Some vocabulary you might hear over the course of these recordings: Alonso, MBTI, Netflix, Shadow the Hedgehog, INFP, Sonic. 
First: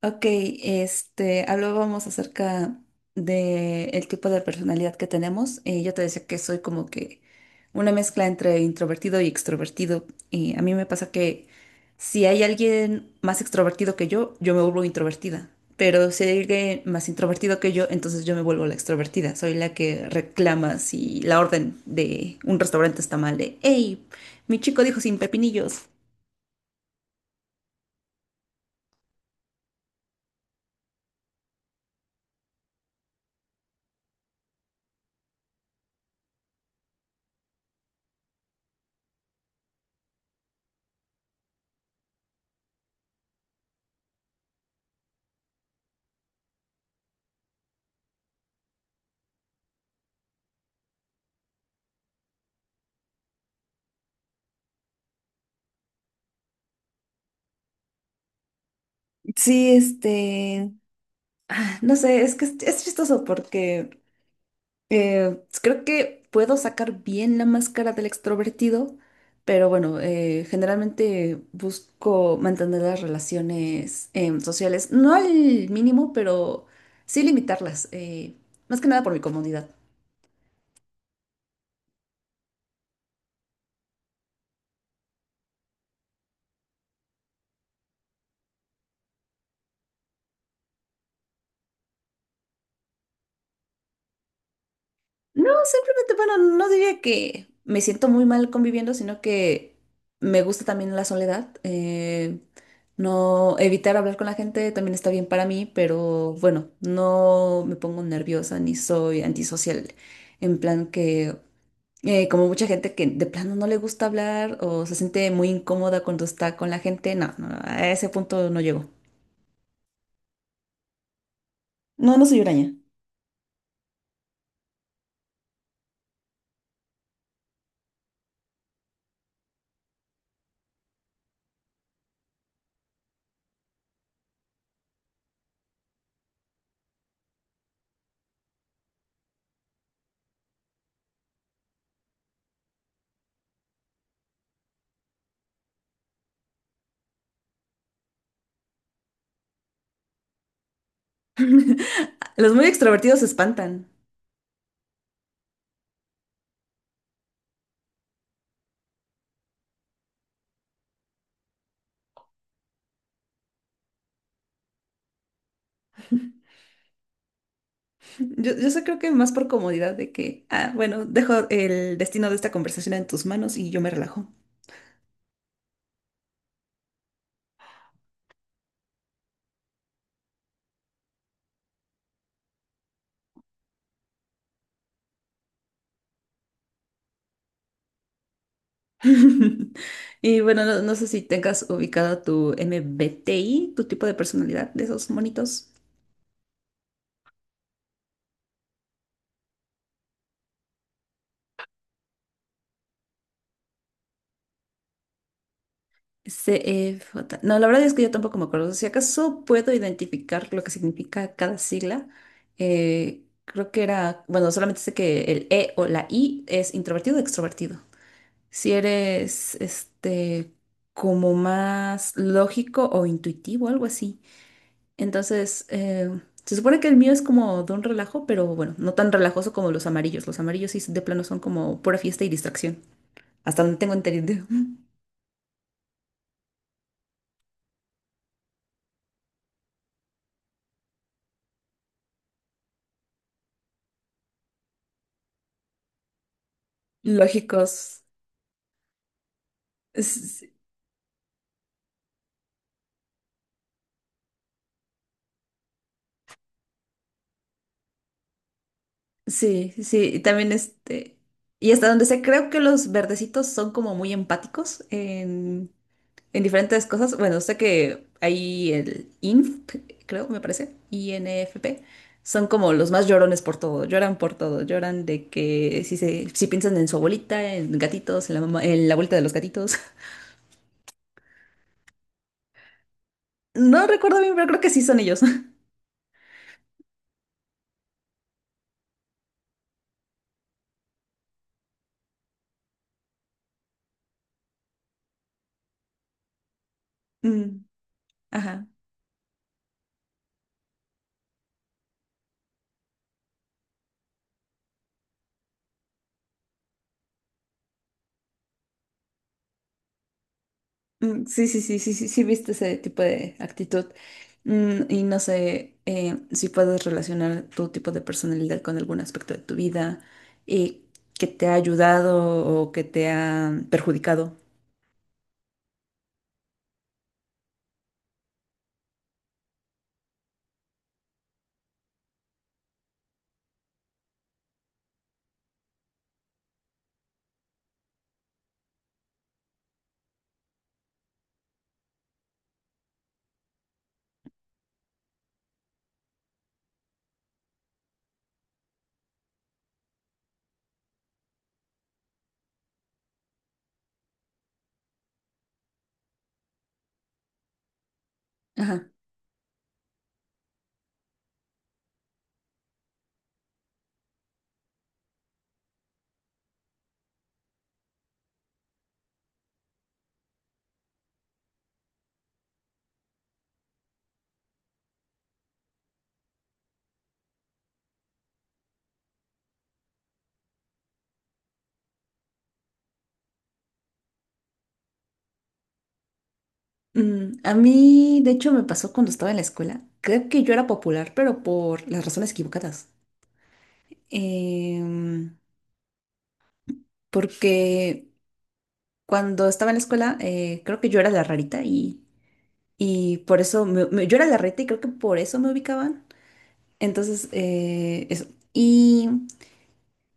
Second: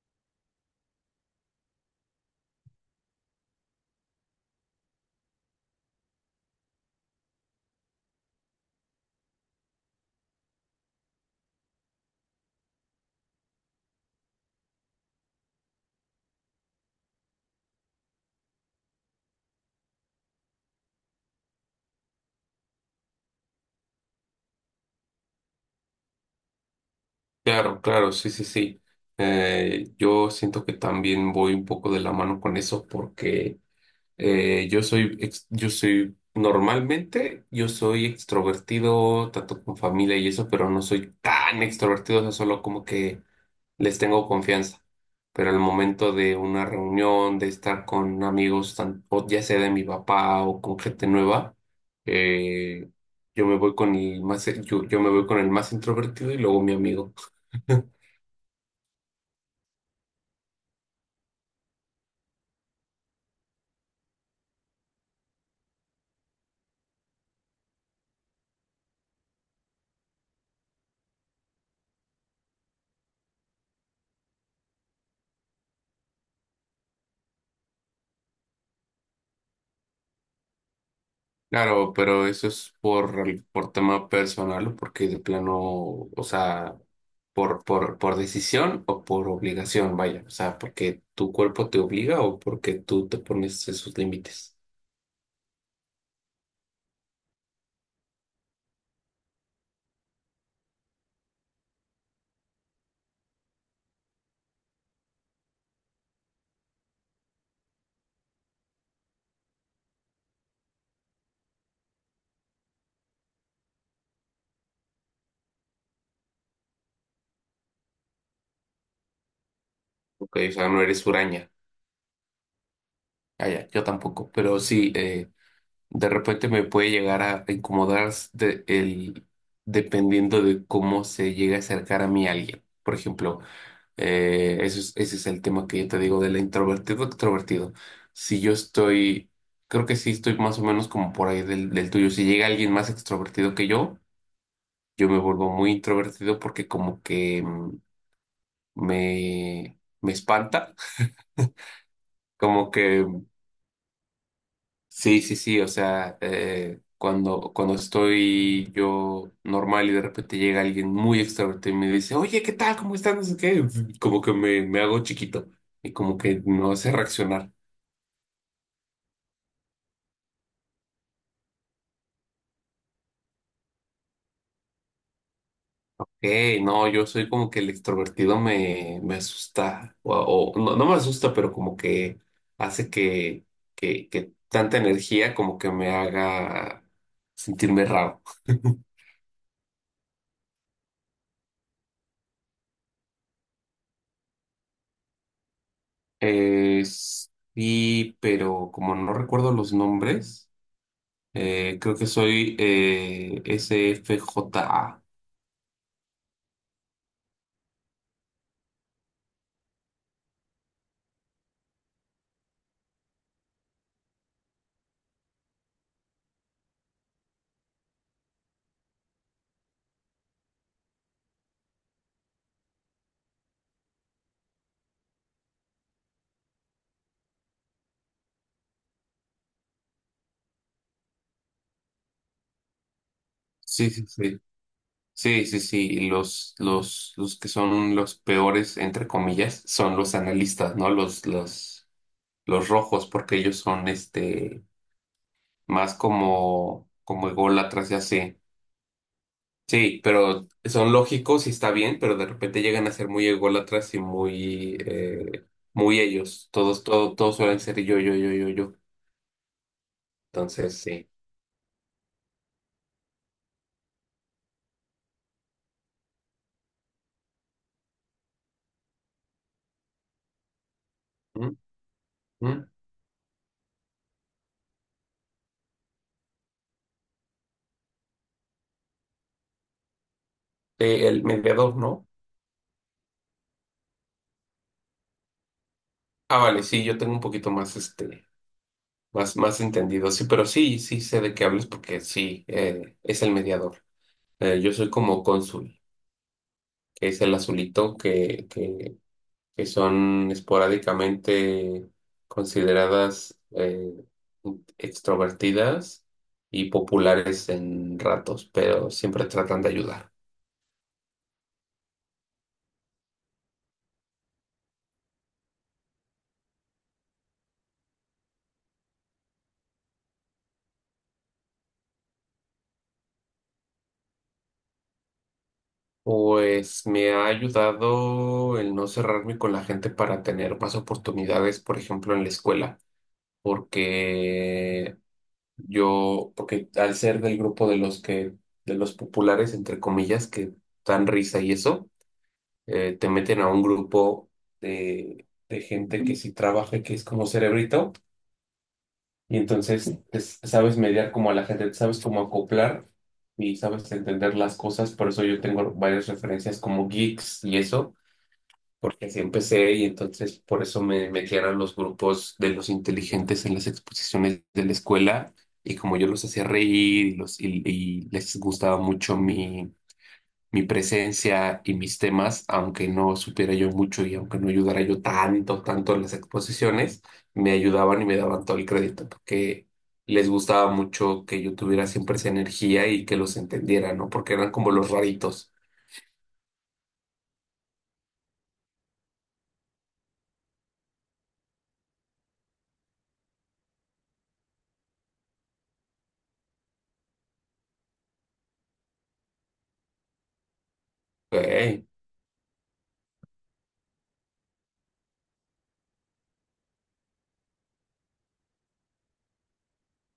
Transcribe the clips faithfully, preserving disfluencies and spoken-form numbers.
Ok, este, hablábamos acerca de el tipo de personalidad que tenemos. Eh, yo te decía que soy como que una mezcla entre introvertido y extrovertido. Y a mí me pasa que si hay alguien más extrovertido que yo, yo me vuelvo introvertida. Pero si hay alguien más introvertido que yo, entonces yo me vuelvo la extrovertida. Soy la que reclama si la orden de un restaurante está mal de, hey, mi chico dijo sin pepinillos. Claro, claro, sí, sí, sí. Eh, yo siento que también voy un poco de la mano con eso porque eh, yo soy, ex- yo soy, normalmente yo soy extrovertido, tanto con familia y eso, pero no soy tan extrovertido, o sea, solo como que les tengo confianza. Pero al momento de una reunión, de estar con amigos, tan- o ya sea de mi papá o con gente nueva, eh, yo me voy con el más, yo yo me voy con el más introvertido y luego mi amigo. Sí, este. No sé, es que es, es chistoso porque eh, creo que puedo sacar bien la máscara del extrovertido, pero bueno, eh, generalmente busco mantener las relaciones em, sociales, no al mínimo, pero sí limitarlas, eh, más que nada por mi comodidad. Claro, pero eso es por, el- por tema personal, o porque de plano, o sea, por, por, por decisión o por obligación, vaya, o sea, porque tu cuerpo te obliga o porque tú te pones esos límites. No, simplemente, bueno, no diría que me siento muy mal conviviendo, sino que me gusta también la soledad. Eh, no evitar hablar con la gente también está bien para mí, pero bueno, no me pongo nerviosa ni soy antisocial. En plan que, eh, como mucha gente que de plano no le gusta hablar o se siente muy incómoda cuando está con la gente, no, no, a ese punto no llego. Ok, o sea, no eres huraña. No, no soy huraña. Ah, ya, yo tampoco, pero sí, eh, de repente me puede llegar a incomodar de, el, dependiendo de cómo se llega a acercar a mí alguien. Por ejemplo, Eh, eso es- ese es el tema que yo te digo del introvertido extrovertido. Si yo estoy, creo que sí estoy más o menos como por ahí del, del tuyo. Si llega alguien más extrovertido que yo, yo me vuelvo muy introvertido porque como que mm, me, me espanta. Los muy Como que extrovertidos se espantan. sí, sí, sí. O sea, eh, cuando, cuando estoy yo normal y de repente llega alguien muy extrovertido y me dice, oye, ¿qué tal? ¿Cómo estás? No sé qué. Como que me, me hago chiquito y como que no sé reaccionar. Yo, yo sé, creo que más por comodidad de que, ah, bueno, dejo el destino de esta conversación en tus manos y yo me relajo. Hey, no, yo soy como que el extrovertido me, me asusta, o, o- no, no me asusta, pero como que hace que, que, que tanta energía como que me haga sentirme raro. Y bueno, no, no sé si tengas ubicado tu M B T I, tu tipo de personalidad de esos monitos. Eh, sí, pero como no recuerdo los nombres, eh, creo que soy eh, S F J A. C CFJ. No, la verdad es que yo tampoco me acuerdo. Si acaso puedo identificar lo que significa cada sigla. Eh, creo que era, bueno, solamente sé que el E o la I es introvertido o extrovertido. Si eres, este, como más lógico o intuitivo, algo así. Entonces, eh, se supone que el mío es como de un relajo, pero bueno, no tan relajoso como los amarillos. Los amarillos sí de plano son como pura fiesta y distracción. Hasta donde Sí, tengo sí, sí. entendido. Sí, sí, sí. Y Los, los, los que son los peores, entre comillas, son los analistas, ¿no? Los, los los rojos, porque ellos son este más como, como ególatras y Lógicos. así. Sí, S- pero son lógicos y está bien, pero de repente llegan a ser muy ególatras y muy, eh, muy ellos. Todos, todo, todos suelen ser yo, yo, yo, yo, yo. Sí, sí, sí, y también Entonces, sí. este. Y hasta donde sé, creo que los verdecitos son como muy empáticos en diferentes cosas. Bueno, sé que ahí el I N F, creo, me parece, ¿Mm? I N F P, son ¿Mm? como los más llorones por todo, lloran por todo, lloran de que si se, si piensan en su abuelita, en gatitos, en la mamá, en la vuelta de los gatitos. Eh, el mediador, ¿no? No recuerdo bien, pero creo que sí son ellos. Ah, vale, sí, yo tengo un poquito más este, más, más entendido. Sí, pero sí, sí sé de qué hablas porque sí, eh, es el mediador. Eh, yo soy como cónsul, que es el Mm, azulito que, ajá. que que son esporádicamente consideradas eh, extrovertidas y populares en ratos, pero siempre tratan de ayudar. Mm, sí, sí, sí, sí, sí, sí, viste ese tipo de actitud. Mm, y no sé eh, si puedes relacionar tu tipo de personalidad con algún aspecto de tu vida y que te ha ayudado o que te ha perjudicado. Pues me ha ayudado el no cerrarme con la gente para tener más oportunidades, por ejemplo, en la escuela, porque yo, porque al ser del grupo de los que, de los populares, entre comillas, que dan risa y eso, eh, te meten a un grupo de, de gente que sí trabaja, que es como cerebrito, y entonces te sabes mediar como a la gente, sabes cómo acoplar y sabes entender las cosas, por eso yo tengo varias referencias como geeks y eso, Ajá. porque así empecé y entonces por eso me metían a los grupos de los inteligentes en las exposiciones de la escuela. Y como yo los hacía reír y, los, y y les gustaba mucho mi mi presencia y mis temas, aunque no supiera yo mucho y aunque no ayudara yo tanto, tanto en las exposiciones, me ayudaban y me daban todo el crédito, porque les gustaba mucho que yo tuviera siempre esa energía y que los entendiera, ¿no? Porque eran como los raritos. Mm, a mí, de hecho, me pasó cuando estaba en la escuela. Creo que yo era popular, pero por las razones equivocadas. Em, Porque cuando estaba en la escuela, eh, creo que yo era la rarita Ok, y, y por eso me- me- yo era la rarita y creo que por eso me ubicaban. Entonces, eh, eso. Y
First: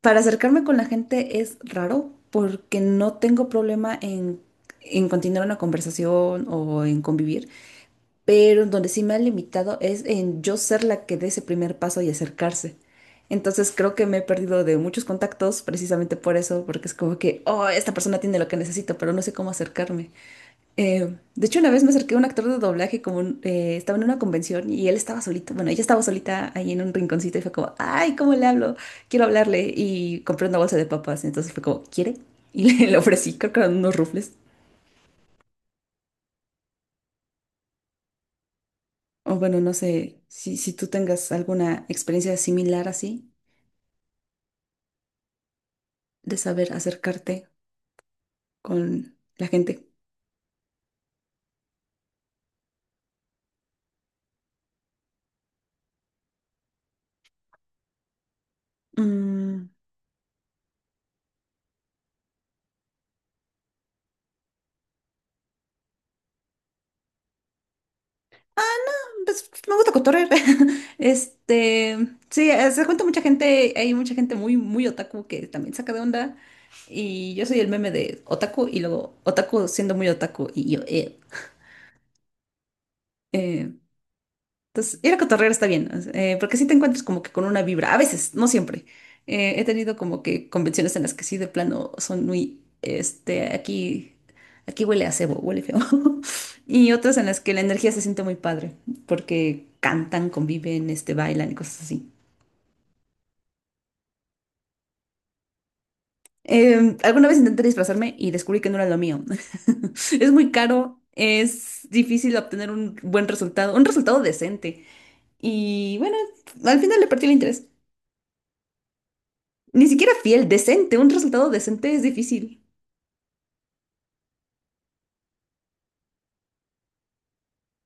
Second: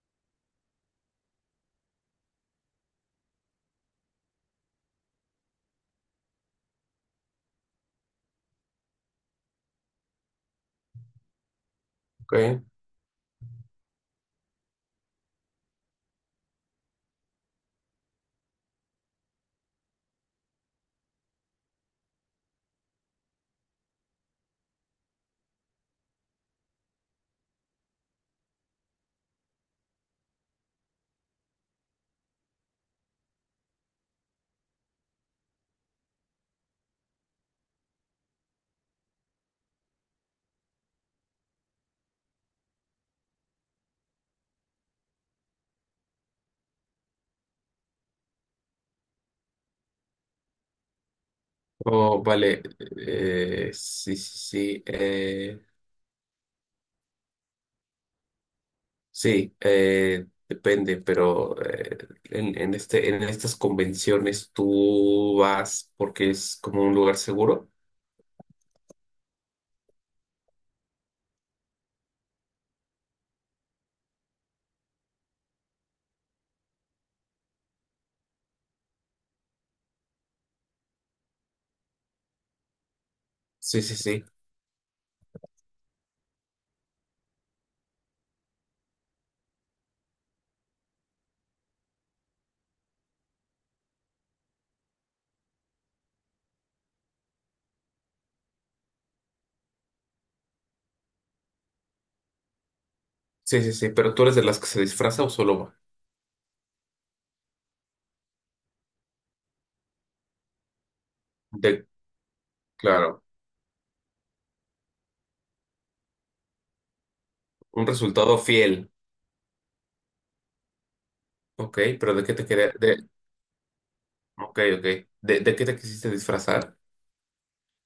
para acercarme con la gente es raro porque no tengo problema en, en continuar una conversación o en convivir, pero donde sí me ha limitado es en yo ser la que dé ese primer paso y ok. acercarse. Entonces creo que me he perdido de muchos contactos precisamente por eso, porque es como que, oh, esta persona tiene lo que necesito, pero no sé cómo acercarme. Eh, de hecho, una vez me acerqué a un actor de doblaje, como eh, estaba en una convención y él estaba solito. Bueno, ella estaba solita ahí en un rinconcito y fue como, ay, ¿cómo le hablo? Quiero hablarle. Y compré una bolsa de papas. Entonces fue como, ¿quiere? Y le, le ofrecí, creo que eran unos rufles. O bueno, no sé si, si tú tengas alguna experiencia similar así de saber acercarte con la gente. Oh, vale. Eh, sí, sí, sí. eh, sí, Mm. eh, depende, pero eh, en, en este, en estas convenciones tú vas porque es como un lugar seguro. Pues, me gusta cotorrear. Este, sí, eh, se cuenta mucha gente, hay mucha gente muy, muy otaku que también saca de onda. Y yo soy el meme de otaku y luego otaku siendo muy otaku. Y yo, eh. eh, Sí, sí, sí. entonces, ir a cotorrear está bien, eh, porque si te encuentras como que con una vibra, a veces, no siempre. Eh, he tenido como que convenciones en las que sí, de plano, son muy, este, aquí, aquí huele a cebo, huele feo. Y otras en las que la energía se siente muy padre, porque cantan, conviven, este, bailan y cosas así. Sí, sí, sí. Pero ¿tú eres de las que se disfraza o solo va? Eh, alguna vez intenté disfrazarme y descubrí que no era lo mío. Es muy caro, De, es difícil obtener un claro, buen resultado, un resultado decente. Y bueno, al final le perdí el interés. un resultado fiel. Ni siquiera fiel, decente. Un resultado Ok, decente es pero ¿de qué te difícil. quería? De, ok, ok. ¿De, de qué te quisiste disfrazar?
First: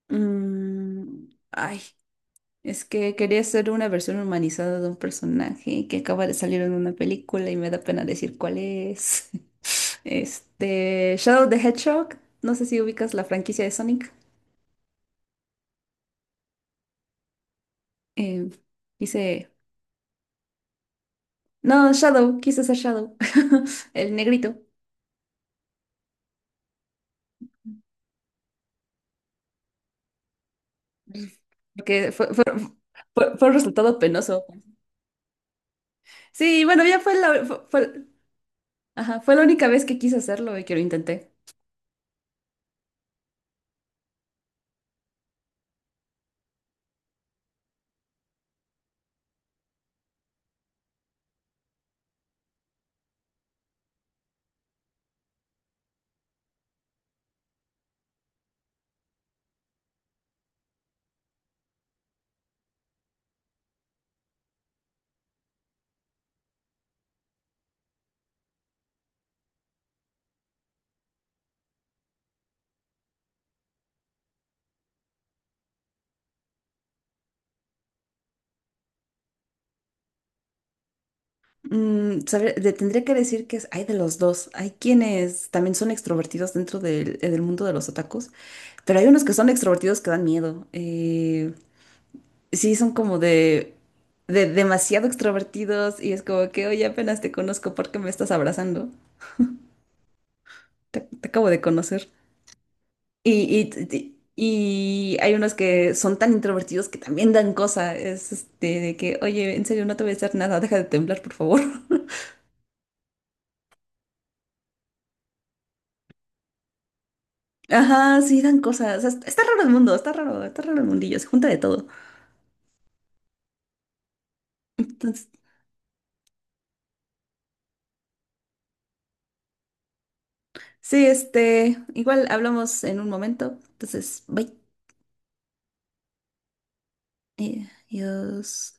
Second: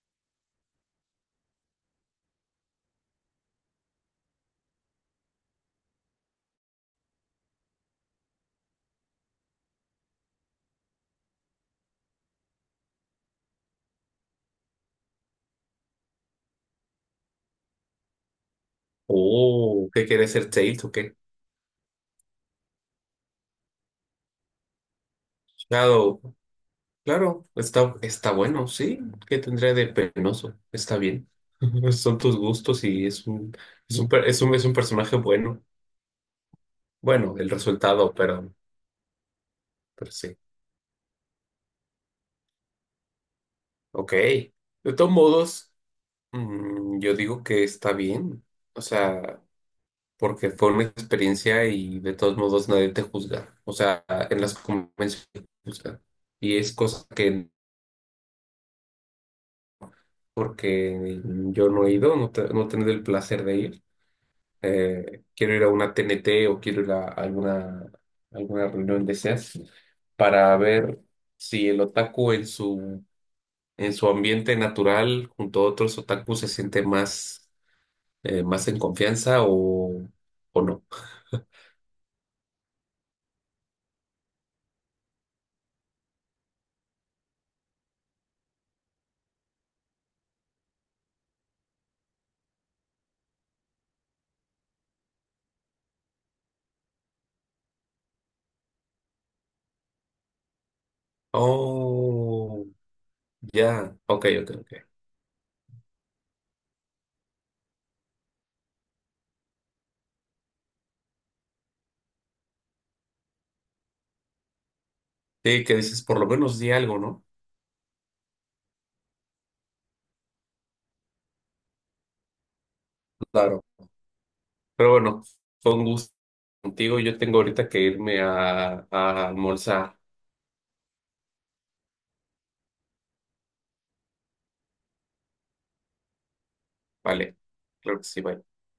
Mm, ay, es que quería hacer una versión humanizada de un personaje que acaba de salir en una película y me da pena decir cuál es. Este, Shadow the Hedgehog. No sé si ubicas la franquicia de Sonic. Eh, Quise... Oh, ¿qué quieres ser Tails o qué? No, Shadow, quise ser Shadow. El negrito. Shadow. Claro, está, está bueno, sí. ¿Qué tendría de penoso? Está bien. Porque Son fue, tus fue, gustos y es fue- fue un un, resultado es un, per- es penoso. un, es un personaje bueno. Sí, bueno, ya fue Bueno, la, el fue, fue- resultado, pero, ajá, fue la única vez que pero quise sí. hacerlo y que lo intenté. Ok. De todos modos. Mm, yo digo que está bien, o sea, porque fue una experiencia y de todos modos nadie te juzga, o sea, en las convenciones te juzgan. Y es cosa que, porque yo no he ido, no, te- no he tenido el placer de ir, eh, quiero ir a una T N T o quiero ir a alguna, alguna reunión de esas para ver si el otaku en su, en su ambiente natural junto a otros otakus se siente más eh, más en confianza o, o no. Mm, sabe- le tendría que decir que es, hay de los dos. Hay quienes también son extrovertidos dentro del, eh, del mundo de los otakus, pero hay unos que son extrovertidos que dan miedo. Eh, sí, son como de, de demasiado extrovertidos y es como que, oye, apenas te conozco porque me estás abrazando. Te, te acabo de conocer. Oh, Y, y, ya, y- ok, ok, ok. y hay unos que son tan introvertidos que también dan cosa. Es este, de que, oye, en serio, no te voy a hacer nada, deja de temblar, por favor. Sí, que dices, por lo menos di algo, ¿no? Ajá, sí, dan cosas. Está, está raro el mundo, está raro, está raro el mundillo, se junta de todo. Claro. Pero bueno, Entonces, fue un gusto contigo. Yo tengo ahorita que irme a, a almorzar. sí, este, igual hablamos en un momento. Entonces, bye. Vale, Eh, claro que sí, bye. Adiós.